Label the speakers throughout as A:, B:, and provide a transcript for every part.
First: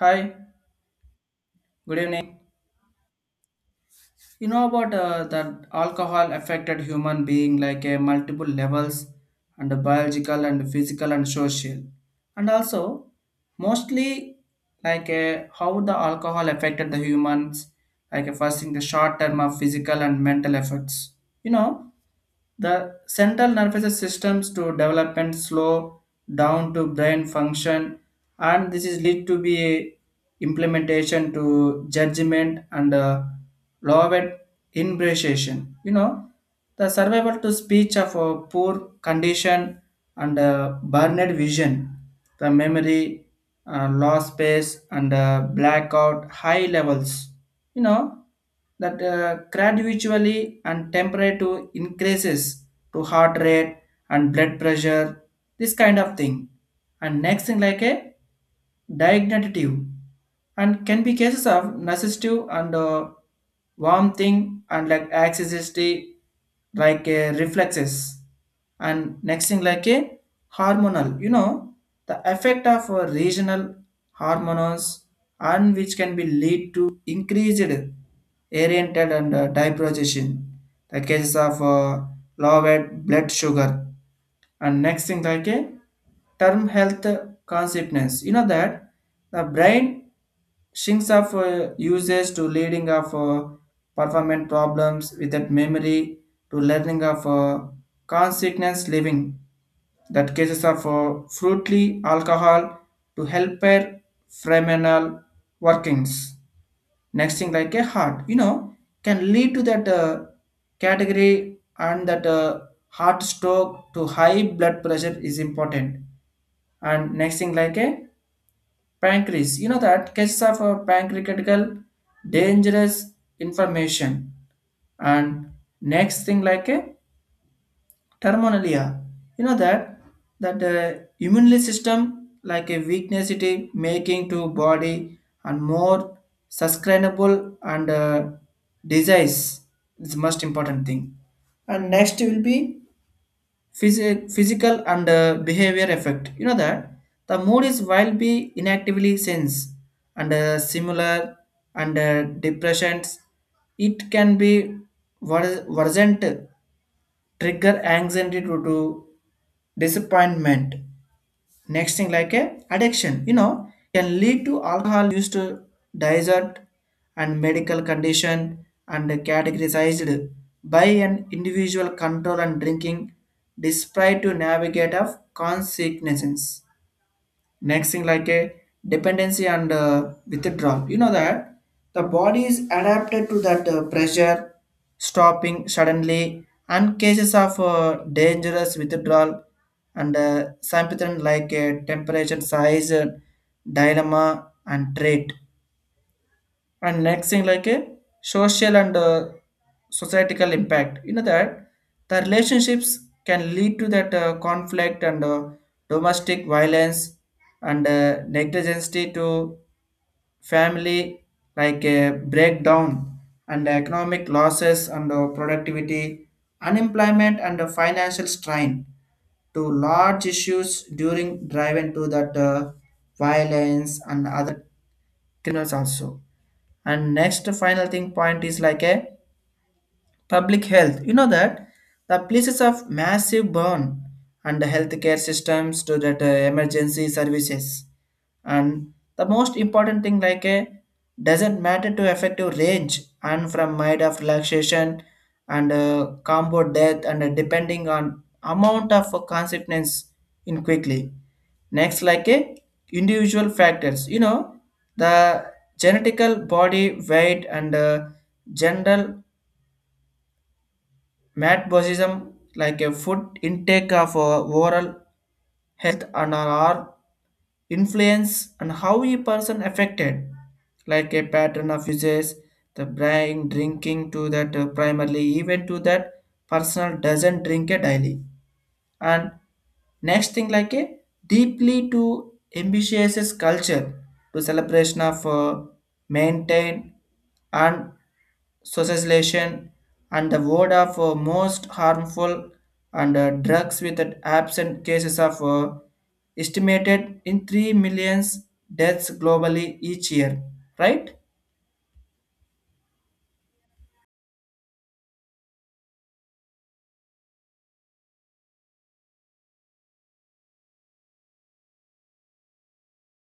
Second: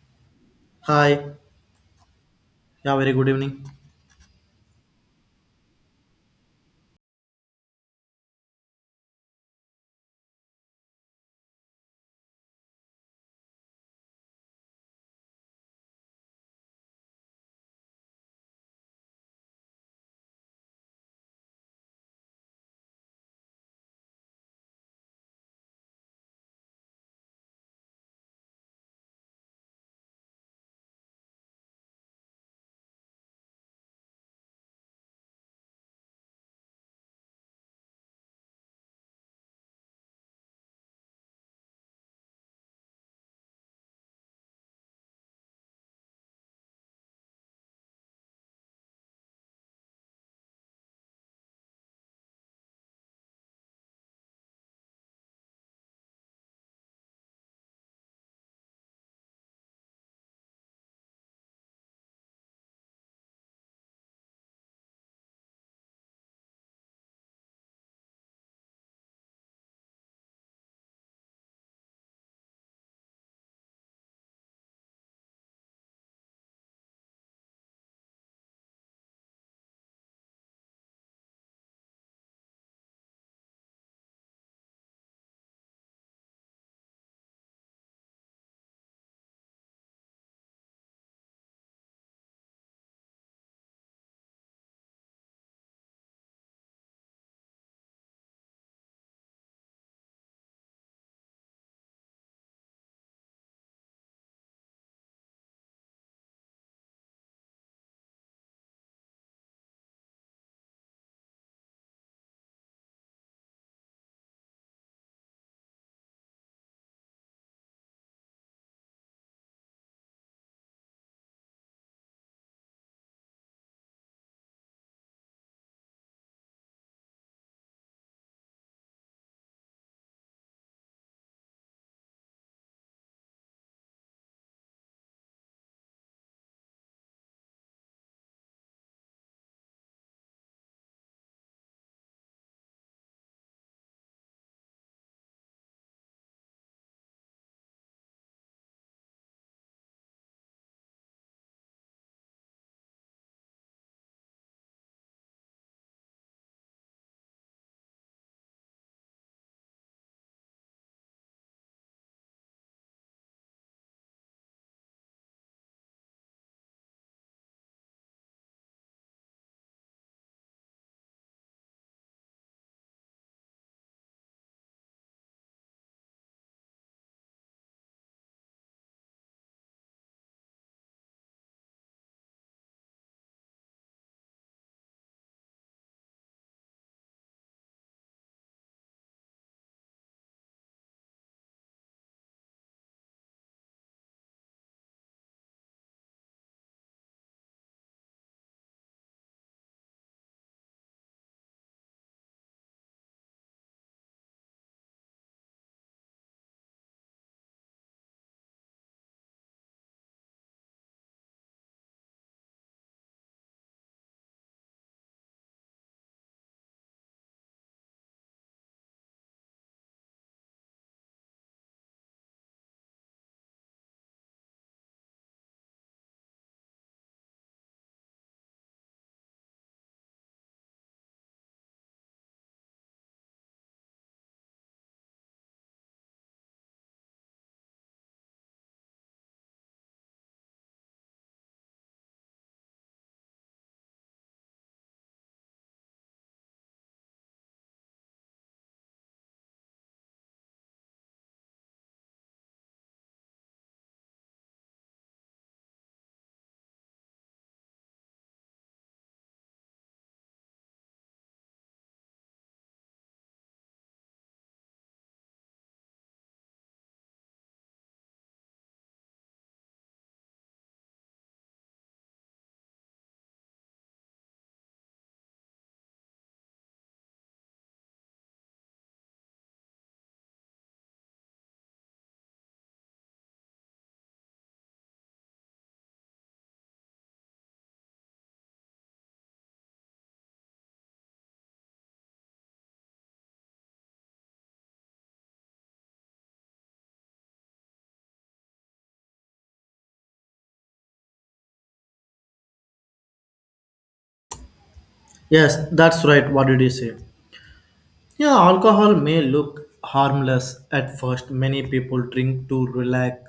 A: Hi,
B: Hi.
A: good evening.
B: Yeah, very good evening.
A: You know about that alcohol affected human being like multiple levels and biological and physical and social. And also mostly like how the alcohol affected the humans like first in the short term of physical and mental effects. You know the central nervous systems to development slow down to brain function, and this is lead to be implementation to judgment and loved impression. You know, the survival to speech of a poor condition and burned vision, the memory, loss space and blackout high levels, you know, that gradually and temperature increases to heart rate and blood pressure, this kind of thing. And next thing like a diagnostic and can be cases of narcissistic and warm thing and like accessibility, like reflexes. And next thing like a hormonal, you know, the effect of regional hormones and which can be lead to increased oriented and diprogesion, the cases of lowered blood sugar. And next thing like a term health consequence. You know that the brain shrinks of uses to leading of performance problems without memory to learning of consequence living, that cases of fruitly alcohol to helper phenomenal workings. Next thing like a heart, you know, can lead to that category and that heart stroke to high blood pressure is important. And next thing like a pancreas, you know, that cases of pancreatical dangerous information. And next thing like a Terminalia. You know that that immune system like a weakness, it is making to body and more sustainable and disease is most important thing. And next will be physical and behavior effect, you know that the mood is will be inactively sense and similar and depressions, it can be worsened, trigger anxiety due to disappointment. Next thing like a addiction, you know, can lead to alcohol used to diet and medical condition and categorized by an individual control and drinking despite to navigate of consequences. Next thing like a dependency and withdrawal, you know that the body is adapted to that pressure stopping suddenly, and cases of dangerous withdrawal and symptom like a temperature size, dilemma and trait. And next thing like a social and societal impact, you know that the relationships can lead to that conflict and domestic violence and negligence to family like a breakdown and economic losses and productivity, unemployment and financial strain to large issues during drive into that violence and other thrillers also. And next final thing point is like a public health. You know that the places of massive burn and the healthcare systems to that emergency services. And the most important thing like a doesn't matter to effective range and from mind of relaxation and combo death and depending on amount of consequence in quickly. Next like a individual factors. You know the genetical body weight and general Mat Buddhism like a food intake of our overall health and our influence and how a person affected like a pattern of uses the brain drinking to that primarily even to that personal doesn't drink a daily. And next thing like a deeply to ambitious culture to celebration of maintain and socialization, and the word of most harmful and drugs with an absent cases of estimated in 3 millions deaths globally each year, right?
B: Yes, that's right. What did you say? Yeah, alcohol may look harmless at first. Many people drink to relax,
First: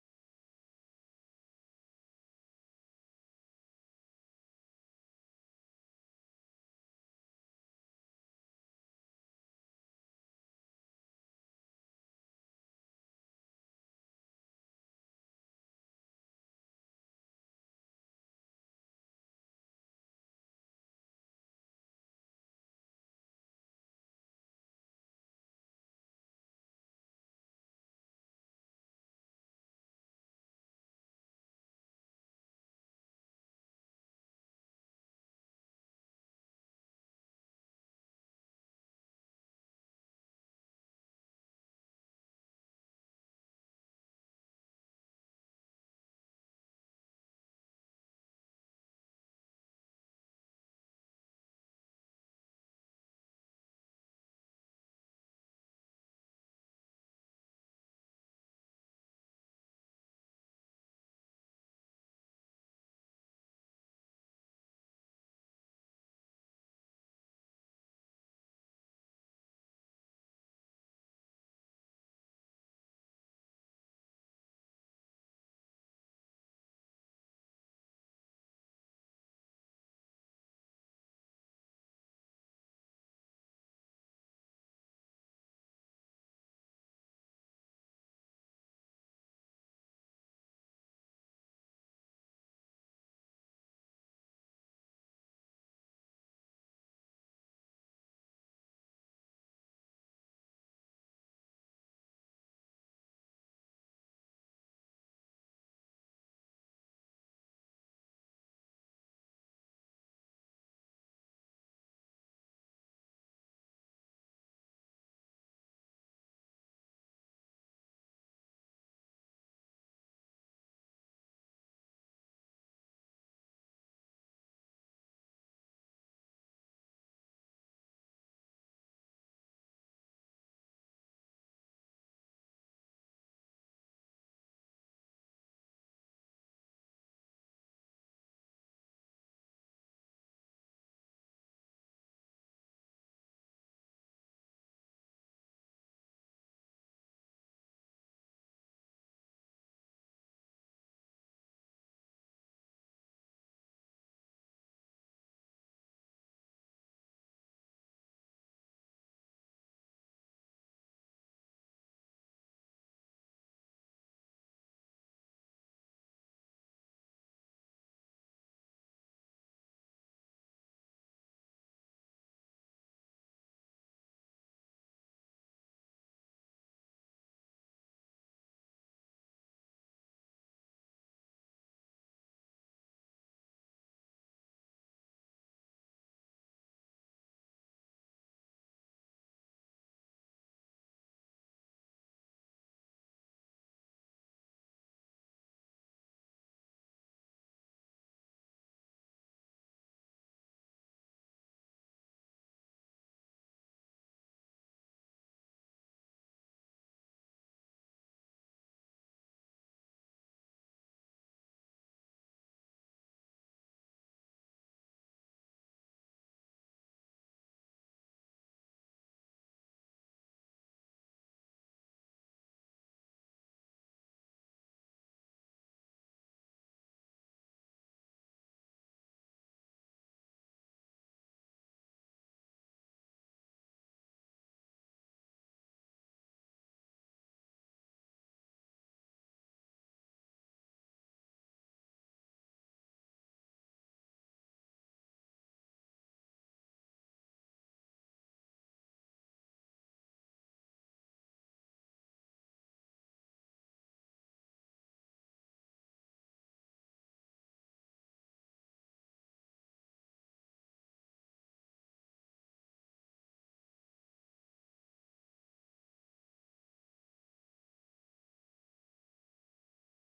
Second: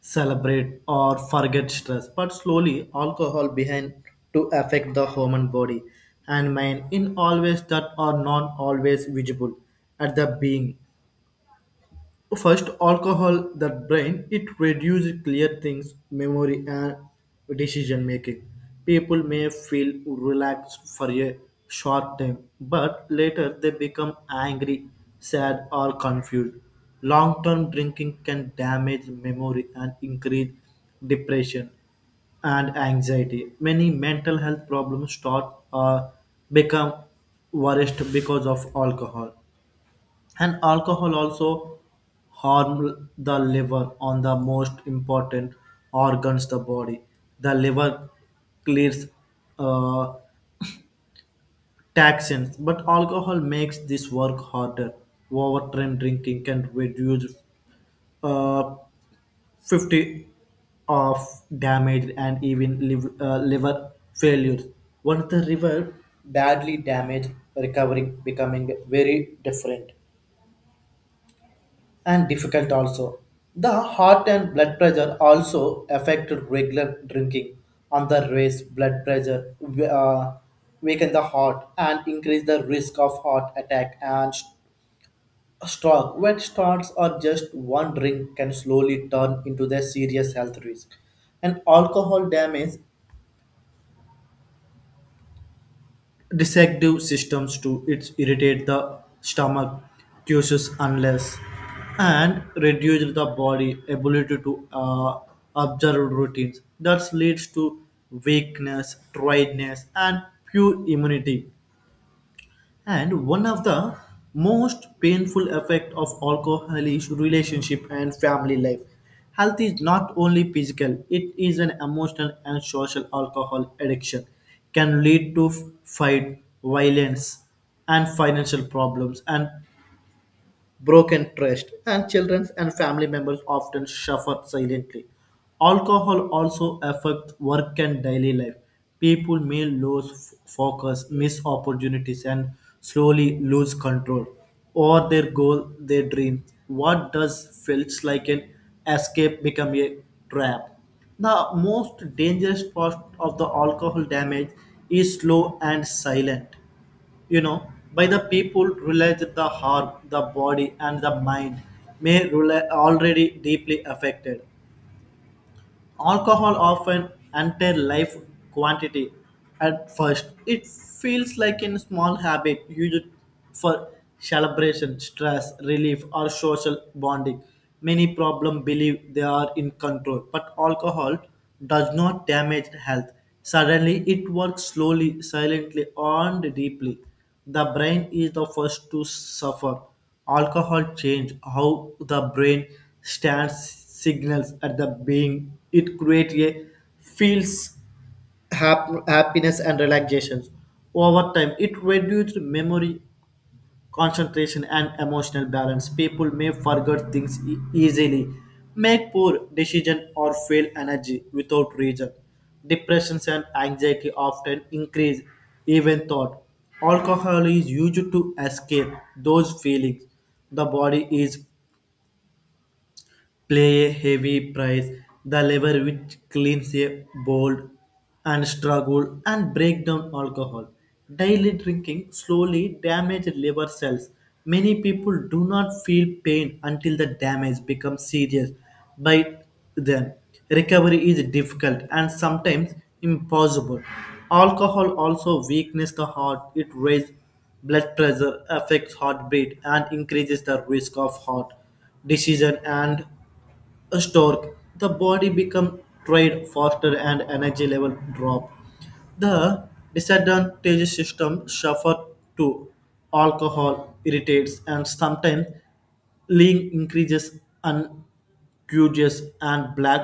B: celebrate, or forget stress. But slowly, alcohol behind to affect the human body and mind in always that are not always visible at the being. First, alcohol the brain it reduces clear things, memory and decision making. People may feel relaxed for a short time, but later they become angry, sad or confused. Long-term drinking can damage memory and increase depression and anxiety. Many mental health problems start or become worst because of alcohol and alcohol also harm the liver on the most important organs the body the liver clears uh, toxins but alcohol makes this work harder overtime drinking can reduce uh, 50 of damage and even liver failures once the liver badly damaged recovering becoming very different and difficult also. The heart and blood pressure also affected regular drinking on the raise blood pressure, uh, weaken the heart and increase the risk of heart attack and stroke. When starts or just one drink can slowly turn into the serious health risk. And alcohol damage digestive systems too. It irritate the stomach, juices unless, and reduce the body ability to observe routines. That leads to weakness, tiredness, and poor immunity. And one of the most painful effect of alcohol is relationship and family life. Health is not only physical, it is an emotional and social alcohol addiction can lead to fight, violence and financial problems and broken trust, and children and family members often suffer silently. Alcohol also affects work and daily life. People may lose focus, miss opportunities, and slowly lose control over their goal, their dream. What does feels like an escape become a trap? The most dangerous part of the alcohol damage is slow and silent, you know, by the people realize that the heart the body and the mind may already deeply affected. Alcohol often entire life quantity. At first, it feels like a small habit used for celebration, stress relief, or social bonding. Many problem believe they are in control, but alcohol does not damage health. Suddenly, it works slowly, silently, and deeply. The brain is the first to suffer. Alcohol changes how the brain stands signals at the being. It creates a feels happiness and relaxation. Over time, it reduces memory concentration, and emotional balance. People may forget things easily, make poor decisions, or feel energy without reason. Depressions and anxiety often increase, even thought. Alcohol is used to escape those feelings. The body is play a heavy price. The lever which cleans a bold and struggle and break down alcohol. Daily drinking slowly damages liver cells. Many people do not feel pain until the damage becomes serious by them. Recovery is difficult and sometimes impossible. Alcohol also weakens the heart. It raises blood pressure, affects heartbeat, and increases the risk of heart decision and a stork, the body become tired faster and energy level drop. The disadvantage system suffer too. Alcohol irritates and sometimes lean increases and curious and black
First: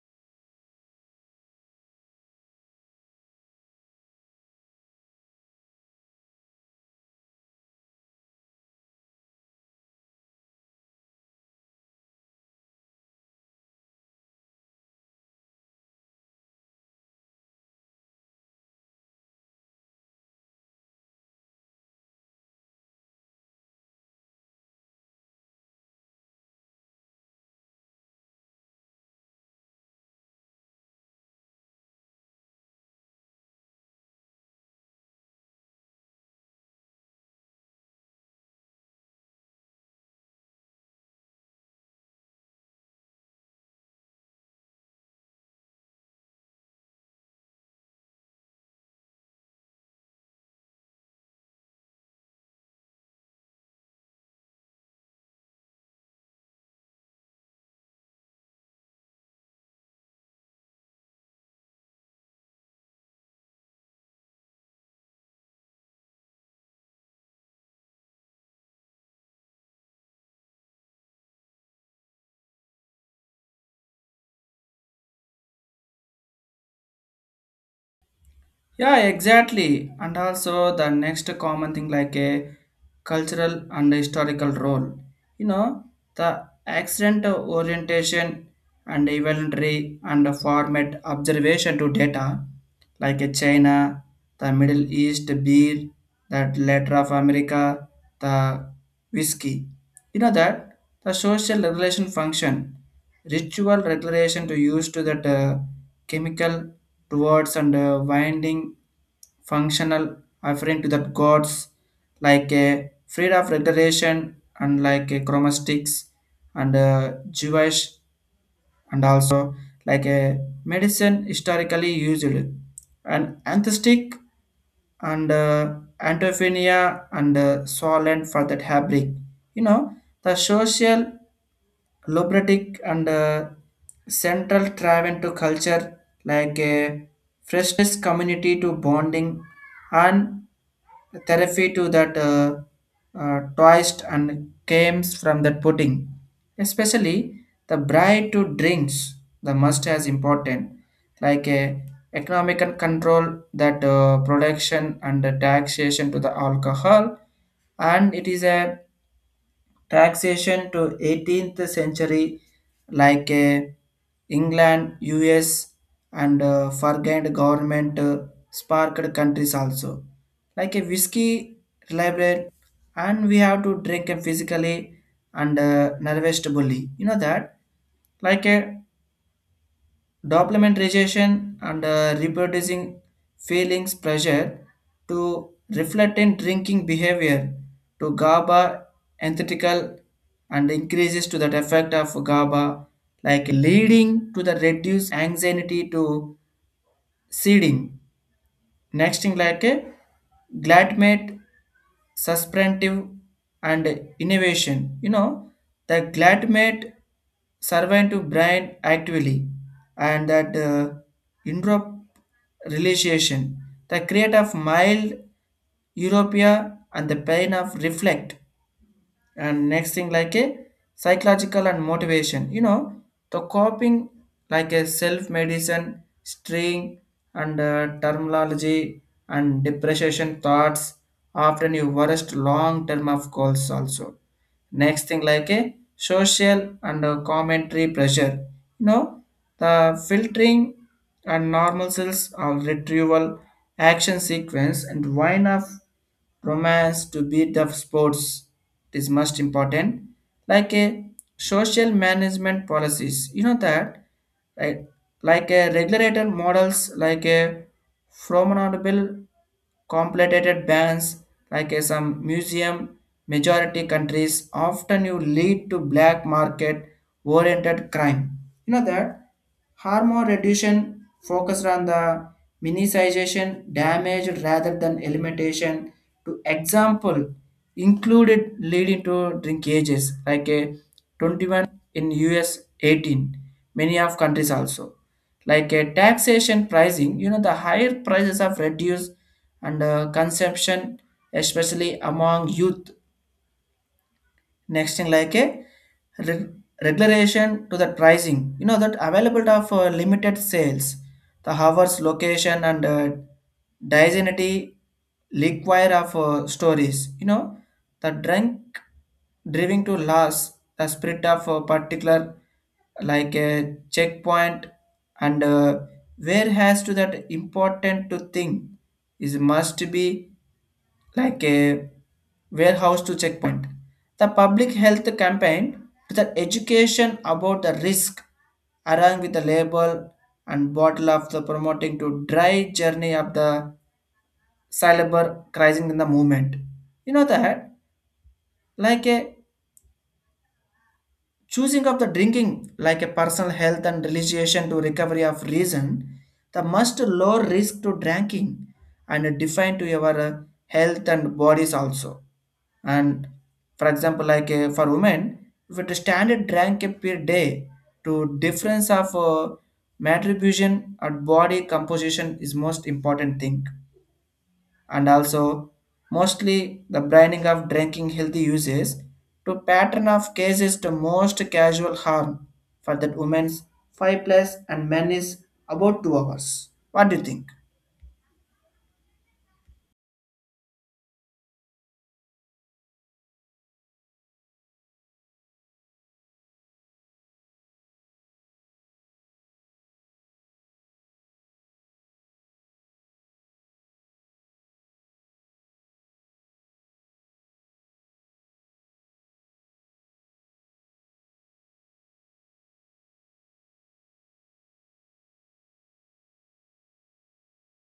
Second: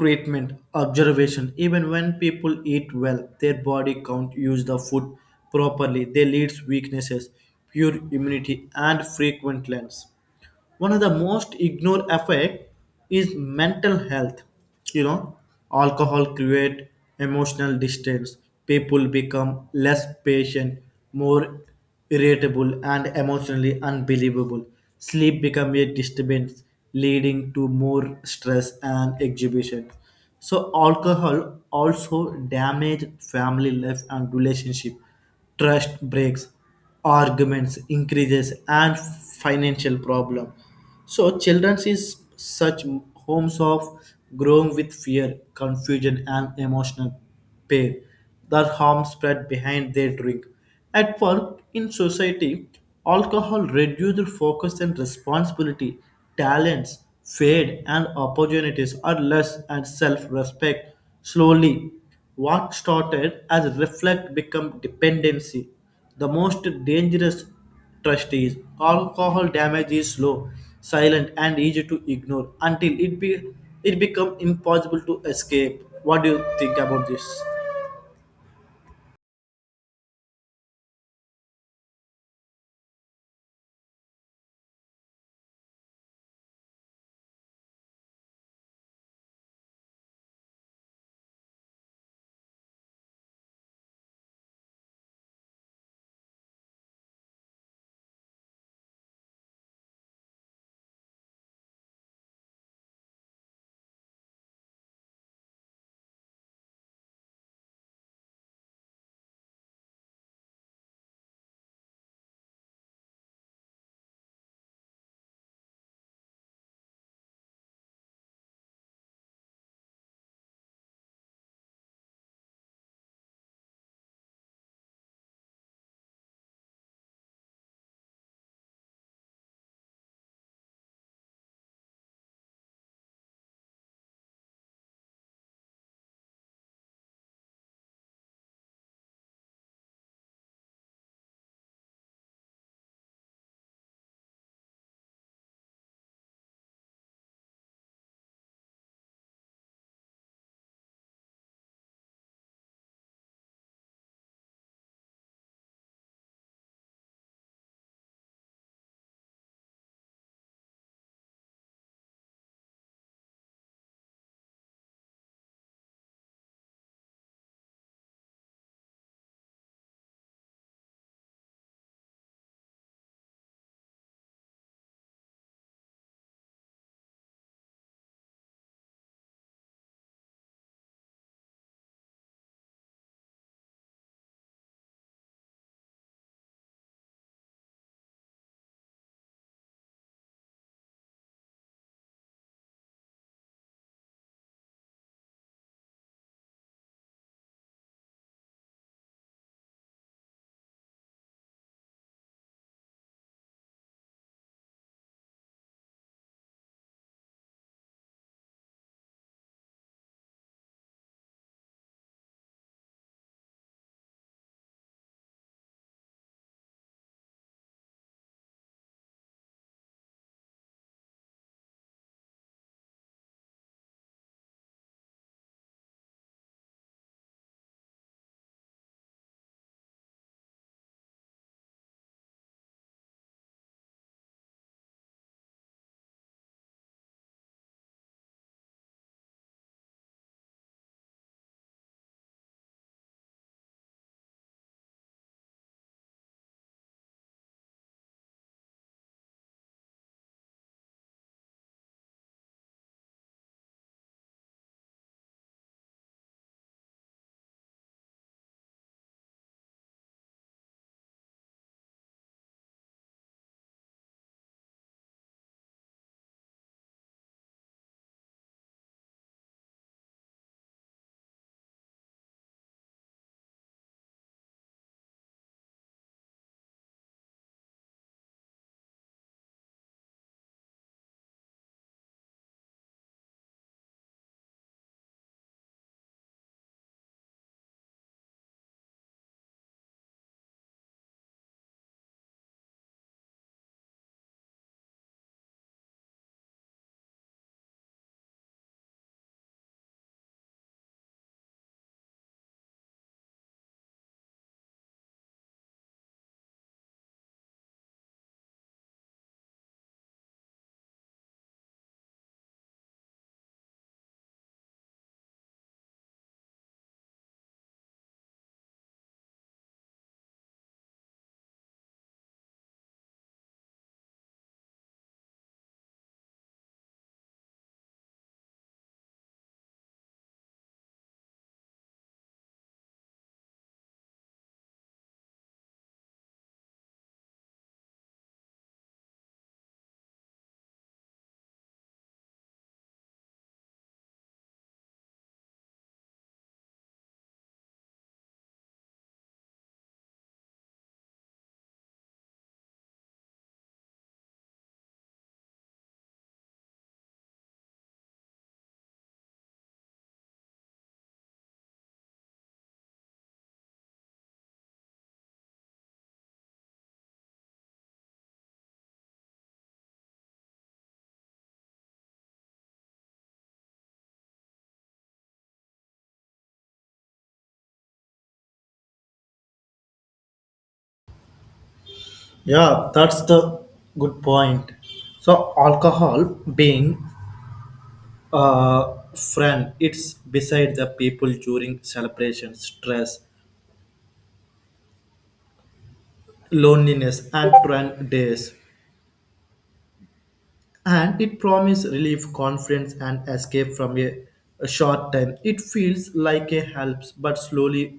B: treatment observation even when people eat well their body can't use the food properly they leads weaknesses pure immunity and frequent lens. One of the most ignored effect is mental health, you know, alcohol create emotional distance. People become less patient, more irritable and emotionally unbelievable. Sleep become a disturbance leading to more stress and exhibition. So alcohol also damage family life and relationship. Trust breaks, arguments increases and financial problem. So children is such homes of growing with fear, confusion and emotional pain. The harm spread behind their drink at work, in society. Alcohol reduced focus and responsibility. Talents fade and opportunities are less and self-respect slowly. What started as reflect become dependency. The most dangerous trust is alcohol damage is slow, silent, and easy to ignore until it become impossible to escape. What do you think about this?
A: Yeah, exactly. And also the next common thing like a cultural and historical role. You know, the accident of orientation and evolutionary and format observation to data like a China, the Middle East beer, that later of America, the whiskey. You know that the social regulation function, ritual regulation to use to that chemical towards and winding functional referring to the gods like a freed of reiteration and like a chromatics and Jewish, and also like a medicine historically used and anthestic and antophilia and solent for that fabric, you know, the social Lubricatic and central travel to culture like a freshness community to bonding and therapy to that twist and games from that pudding. Especially the bride to drinks, the must as important, like a economic and control that production and the taxation to the alcohol, and it is a taxation to 18th century like england, us and forgotten government sparked countries also, like a whiskey reliable, and we have to drink it physically and nervously, you know that like a Documentation and reproducing feelings pressure to reflect in drinking behavior to GABA antithetical and increases to that effect of GABA, like leading to the reduced anxiety to seeding. Next thing like a gladmate, substantive and innovation. You know, the gladmate servant to brain actively and that Europe realization. The create of mild Europea and the pain of reflect. And next thing like a psychological and motivation, you know the coping like a self medicine string and terminology and depreciation thoughts, often you worst long term of goals also. Next thing like a social and a commentary pressure, you know the filtering and normal cells or retrieval action sequence and why enough romance to beat the sports is most important, like a social management policies, you know that like, like a regulator models like a formidable Complicated bands, like a some museum majority countries often you lead to black market oriented crime. You know that harm reduction focused on the minimization damage rather than elimination, to example included leading to drinkages like a 21 in US, 18 many of countries also, like a taxation pricing, you know the higher prices of reduced and consumption, especially among youth. Next thing like a re- regulation to the pricing. You know that availability of limited sales, the hours, location, and dignity require of stories. You know the drink driving to loss, the spirit of a particular like a checkpoint and where has to that important to thing is must be like a warehouse to checkpoint. The public health campaign to the education about the risk, along with the label and bottle of the promoting to dry journey of the syllable crisis in the movement. You know that like a choosing of the drinking like a personal health and realization to recovery of reason, the must low risk to drinking and define to your health and bodies also. And for example, like for women, if it is standard drank per day, to difference of matribution or body composition is most important thing. And also, mostly the branding of drinking healthy uses to pattern of cases to most casual harm for that women's five plus and men is about 2 hours. What do you think?
B: Yeah, that's the good point. So alcohol being a friend, it's beside the people during celebrations, stress, loneliness, and trend days, and it promises relief, confidence, and escape from a short time. It feels like a helps, but slowly,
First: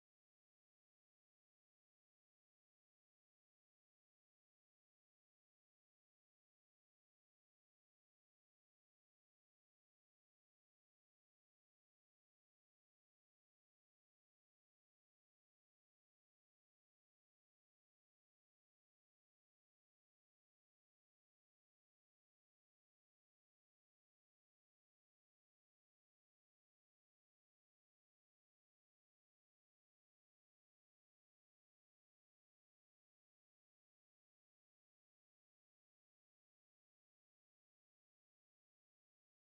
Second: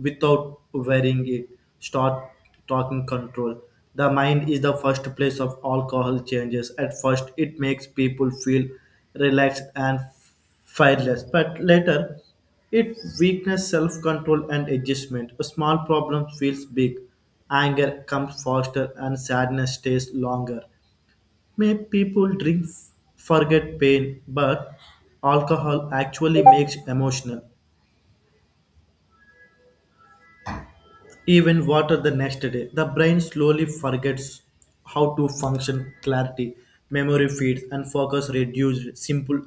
B: without wearing it, start talking control. The mind is the first place of alcohol changes. At first, it makes people feel relaxed and fearless, but later, it weakness self-control and adjustment. A small problem feels big, anger comes faster, and sadness stays longer. May people drink forget pain, but alcohol actually makes emotional even water the next day. The brain slowly forgets how to function clarity, memory feeds, and focus reduced. Simple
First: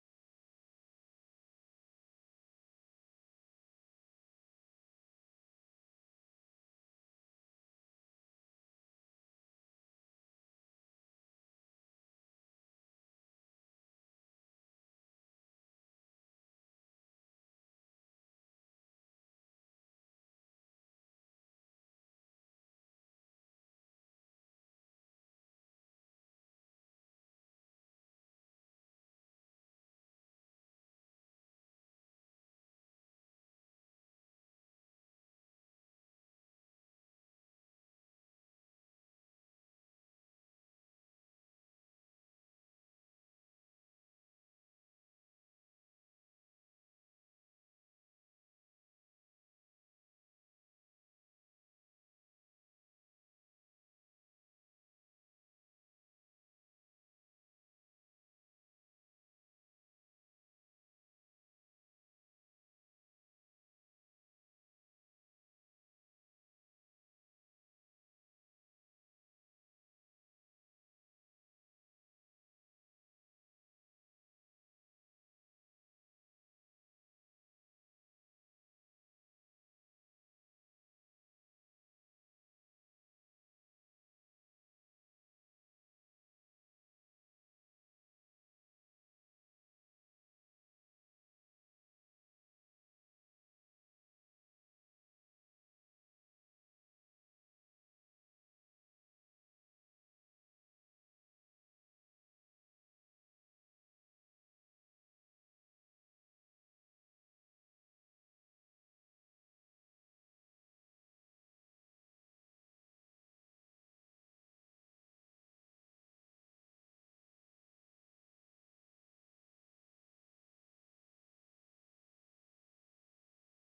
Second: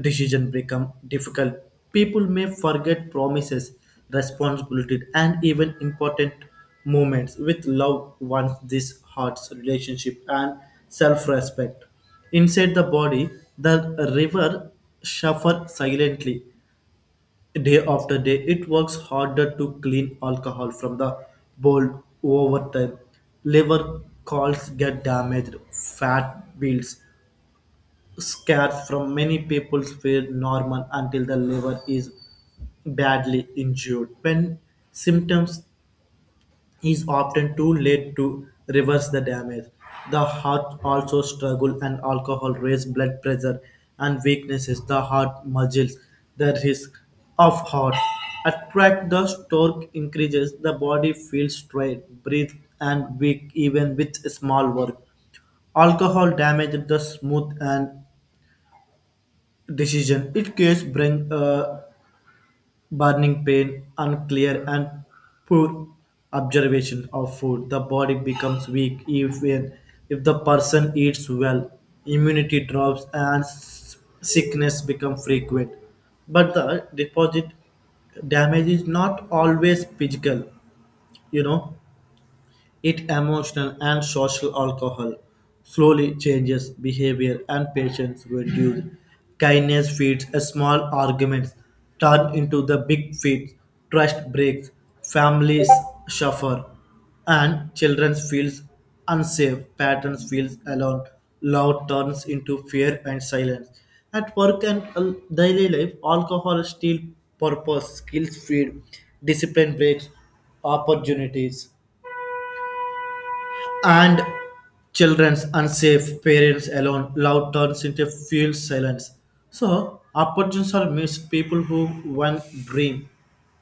B: decision become difficult. People may forget promises, responsibilities, and even important moments with loved ones. This hurts relationship and self-respect. Inside the body, the river shuffle silently. Day after day, it works harder to clean alcohol from the bowl over time. Liver calls get damaged, fat builds. Scars from many people were normal until the liver is badly injured. When symptoms is often too late to reverse the damage. The heart also struggles and alcohol raise blood pressure and weaknesses the heart muscles. The risk of heart attack the stroke increases. The body feels strained, breathe and weak even with small work. Alcohol damages the smooth and decision. It gives brain burning pain, unclear and poor observation of food. The body becomes weak even if the person eats well. Immunity drops and sickness become frequent. But the deposit damage is not always physical, you know, it emotional and social alcohol slowly changes behavior and patience reduce. Kindness feeds a small arguments turn into the big feeds. Trust breaks, families suffer, and children feels unsafe. Patterns feels alone. Love turns into fear and silence. At work and daily life, alcohol steals purpose, skills feed, discipline breaks opportunities and children's unsafe parents alone loud turns into fuel silence. So opportunities are missed, people who one dream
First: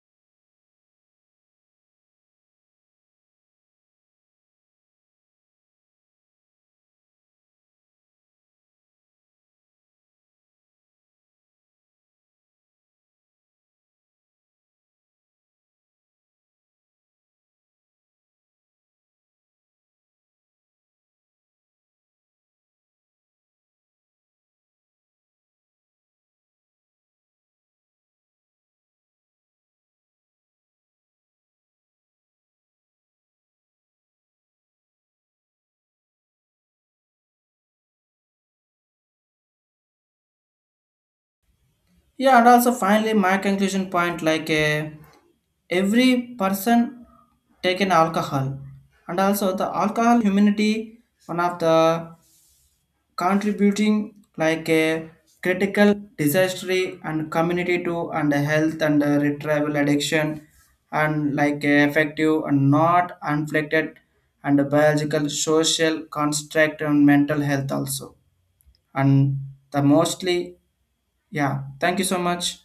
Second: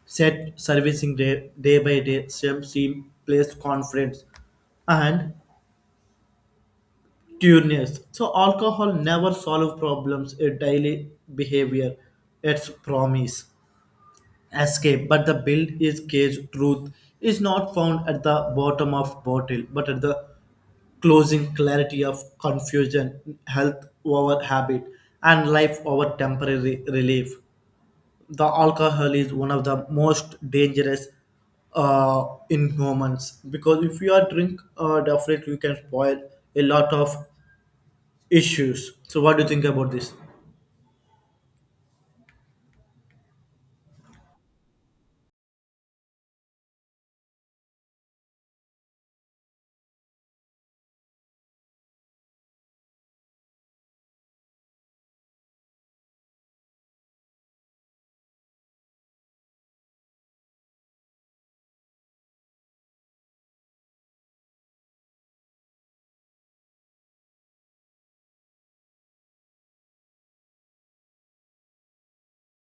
B: set servicing day, day by day same place conference and tuneness. So alcohol never solve problems a daily behavior. Its promise escape but the build is cage. Truth is not found at the bottom of bottle but at the closing clarity of confusion, health over habit, and life over temporary relief. The alcohol is one of the most dangerous uh, in humans because if you are drink, definitely you can spoil a lot of issues. So, what do you think about this?
A: Yeah, and also finally, my conclusion point like every person taken alcohol, and also the alcohol humanity one of the contributing like a critical disaster and community to and the health and retrieval addiction and like effective and not unflected and the biological social construct and mental health also, and the mostly, yeah, thank you so much.